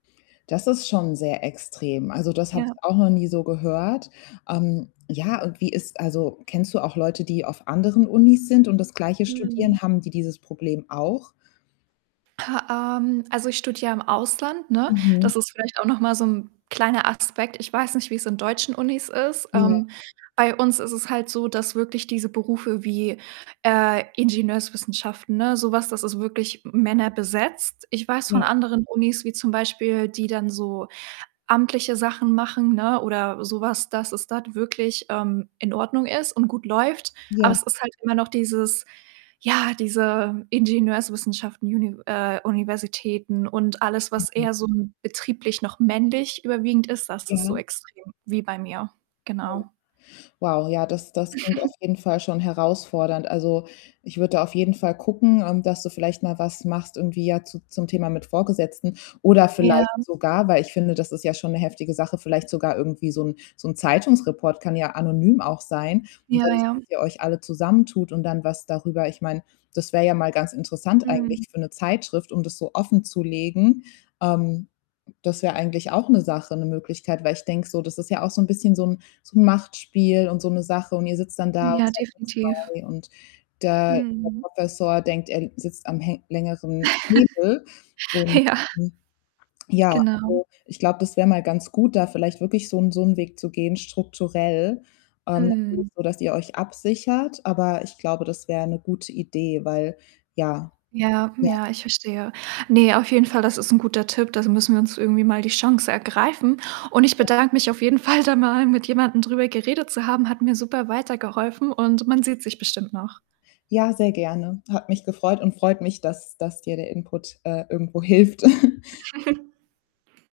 Das ist schon sehr extrem. Also, das habe ich Ja. auch noch nie so gehört. Ähm, ja, und wie ist also, kennst du auch Leute, die auf anderen Unis sind und das gleiche Mhm. studieren? Haben die dieses Problem auch? Ähm, also, ich studiere im Ausland, ne? Mhm. Das ist vielleicht auch noch mal so 'n kleiner Aspekt. Ich weiß nicht, wie es in deutschen Unis ist. Ja. Ähm, bei uns ist es halt so, dass wirklich diese Berufe wie, äh, Ingenieurswissenschaften, ne, so was, das ist wirklich männerbesetzt. Ich weiß Ja. von anderen Unis wie zum Beispiel, die dann so amtliche Sachen machen, ne, oder so was, dass es dort wirklich, ähm, in Ordnung ist und gut läuft. Aber Ja. es ist halt immer noch dieses ja, diese Ingenieurswissenschaften Univ äh, Universitäten und alles, was Mhm. eher so 'n betrieblich noch männlich überwiegend ist, das ist so Ja. extrem, wie bei mir, Oh. genau. Wow, ja, das das klingt auf jeden Fall schon herausfordernd. Also, ich würde da auf jeden Fall gucken, ähm, dass du vielleicht mal was machst irgendwie ja zu zum Thema mit Vorgesetzten oder Ja. vielleicht sogar weil ich finde, das ist ja schon 'ne heftige Sache, vielleicht sogar irgendwie so 'n so 'n Zeitungsreport kann ja anonym auch sein und Ja, dann wisst ihr, ja. dass ihr euch alle zusammentut und dann was darüber ich meine, das wäre ja mal ganz interessant Mhm. eigentlich für 'ne Zeitschrift, um das so offenzulegen. Ähm, das wäre eigentlich auch 'ne Sache, 'ne Möglichkeit, weil ich denke so, das ist ja auch so 'n bisschen so 'n so 'n Machtspiel und so 'ne Sache. Und ihr sitzt dann da und Ja, definitiv. [unintelligible] und der der Mhm. Professor denkt, er sitzt am hä längeren Hebel. Und, Ja. hm, ja, Genau. also, ich glaube, das wäre mal ganz gut, da vielleicht wirklich so 'n so 'n Weg zu gehen strukturell. Ähm, natürlich Mhm. so, dass ihr euch absichert, aber ich glaube, das wäre 'ne gute Idee, weil ja. Ja, Ja. ja, ich verstehe. Ne, auf jeden Fall, das ist 'n guter Tipp, das müssen wir uns irgendwie mal die Chance ergreifen. Und ich Ja. bedanke mich auf jeden Fall da mal, mit jemandem drüber geredet zu haben, hat mir super weitergeholfen und man sieht sich bestimmt noch. Ja, sehr gerne. Hat mich gefreut und freut mich, dass dass dir der Input, äh, irgendwo hilft.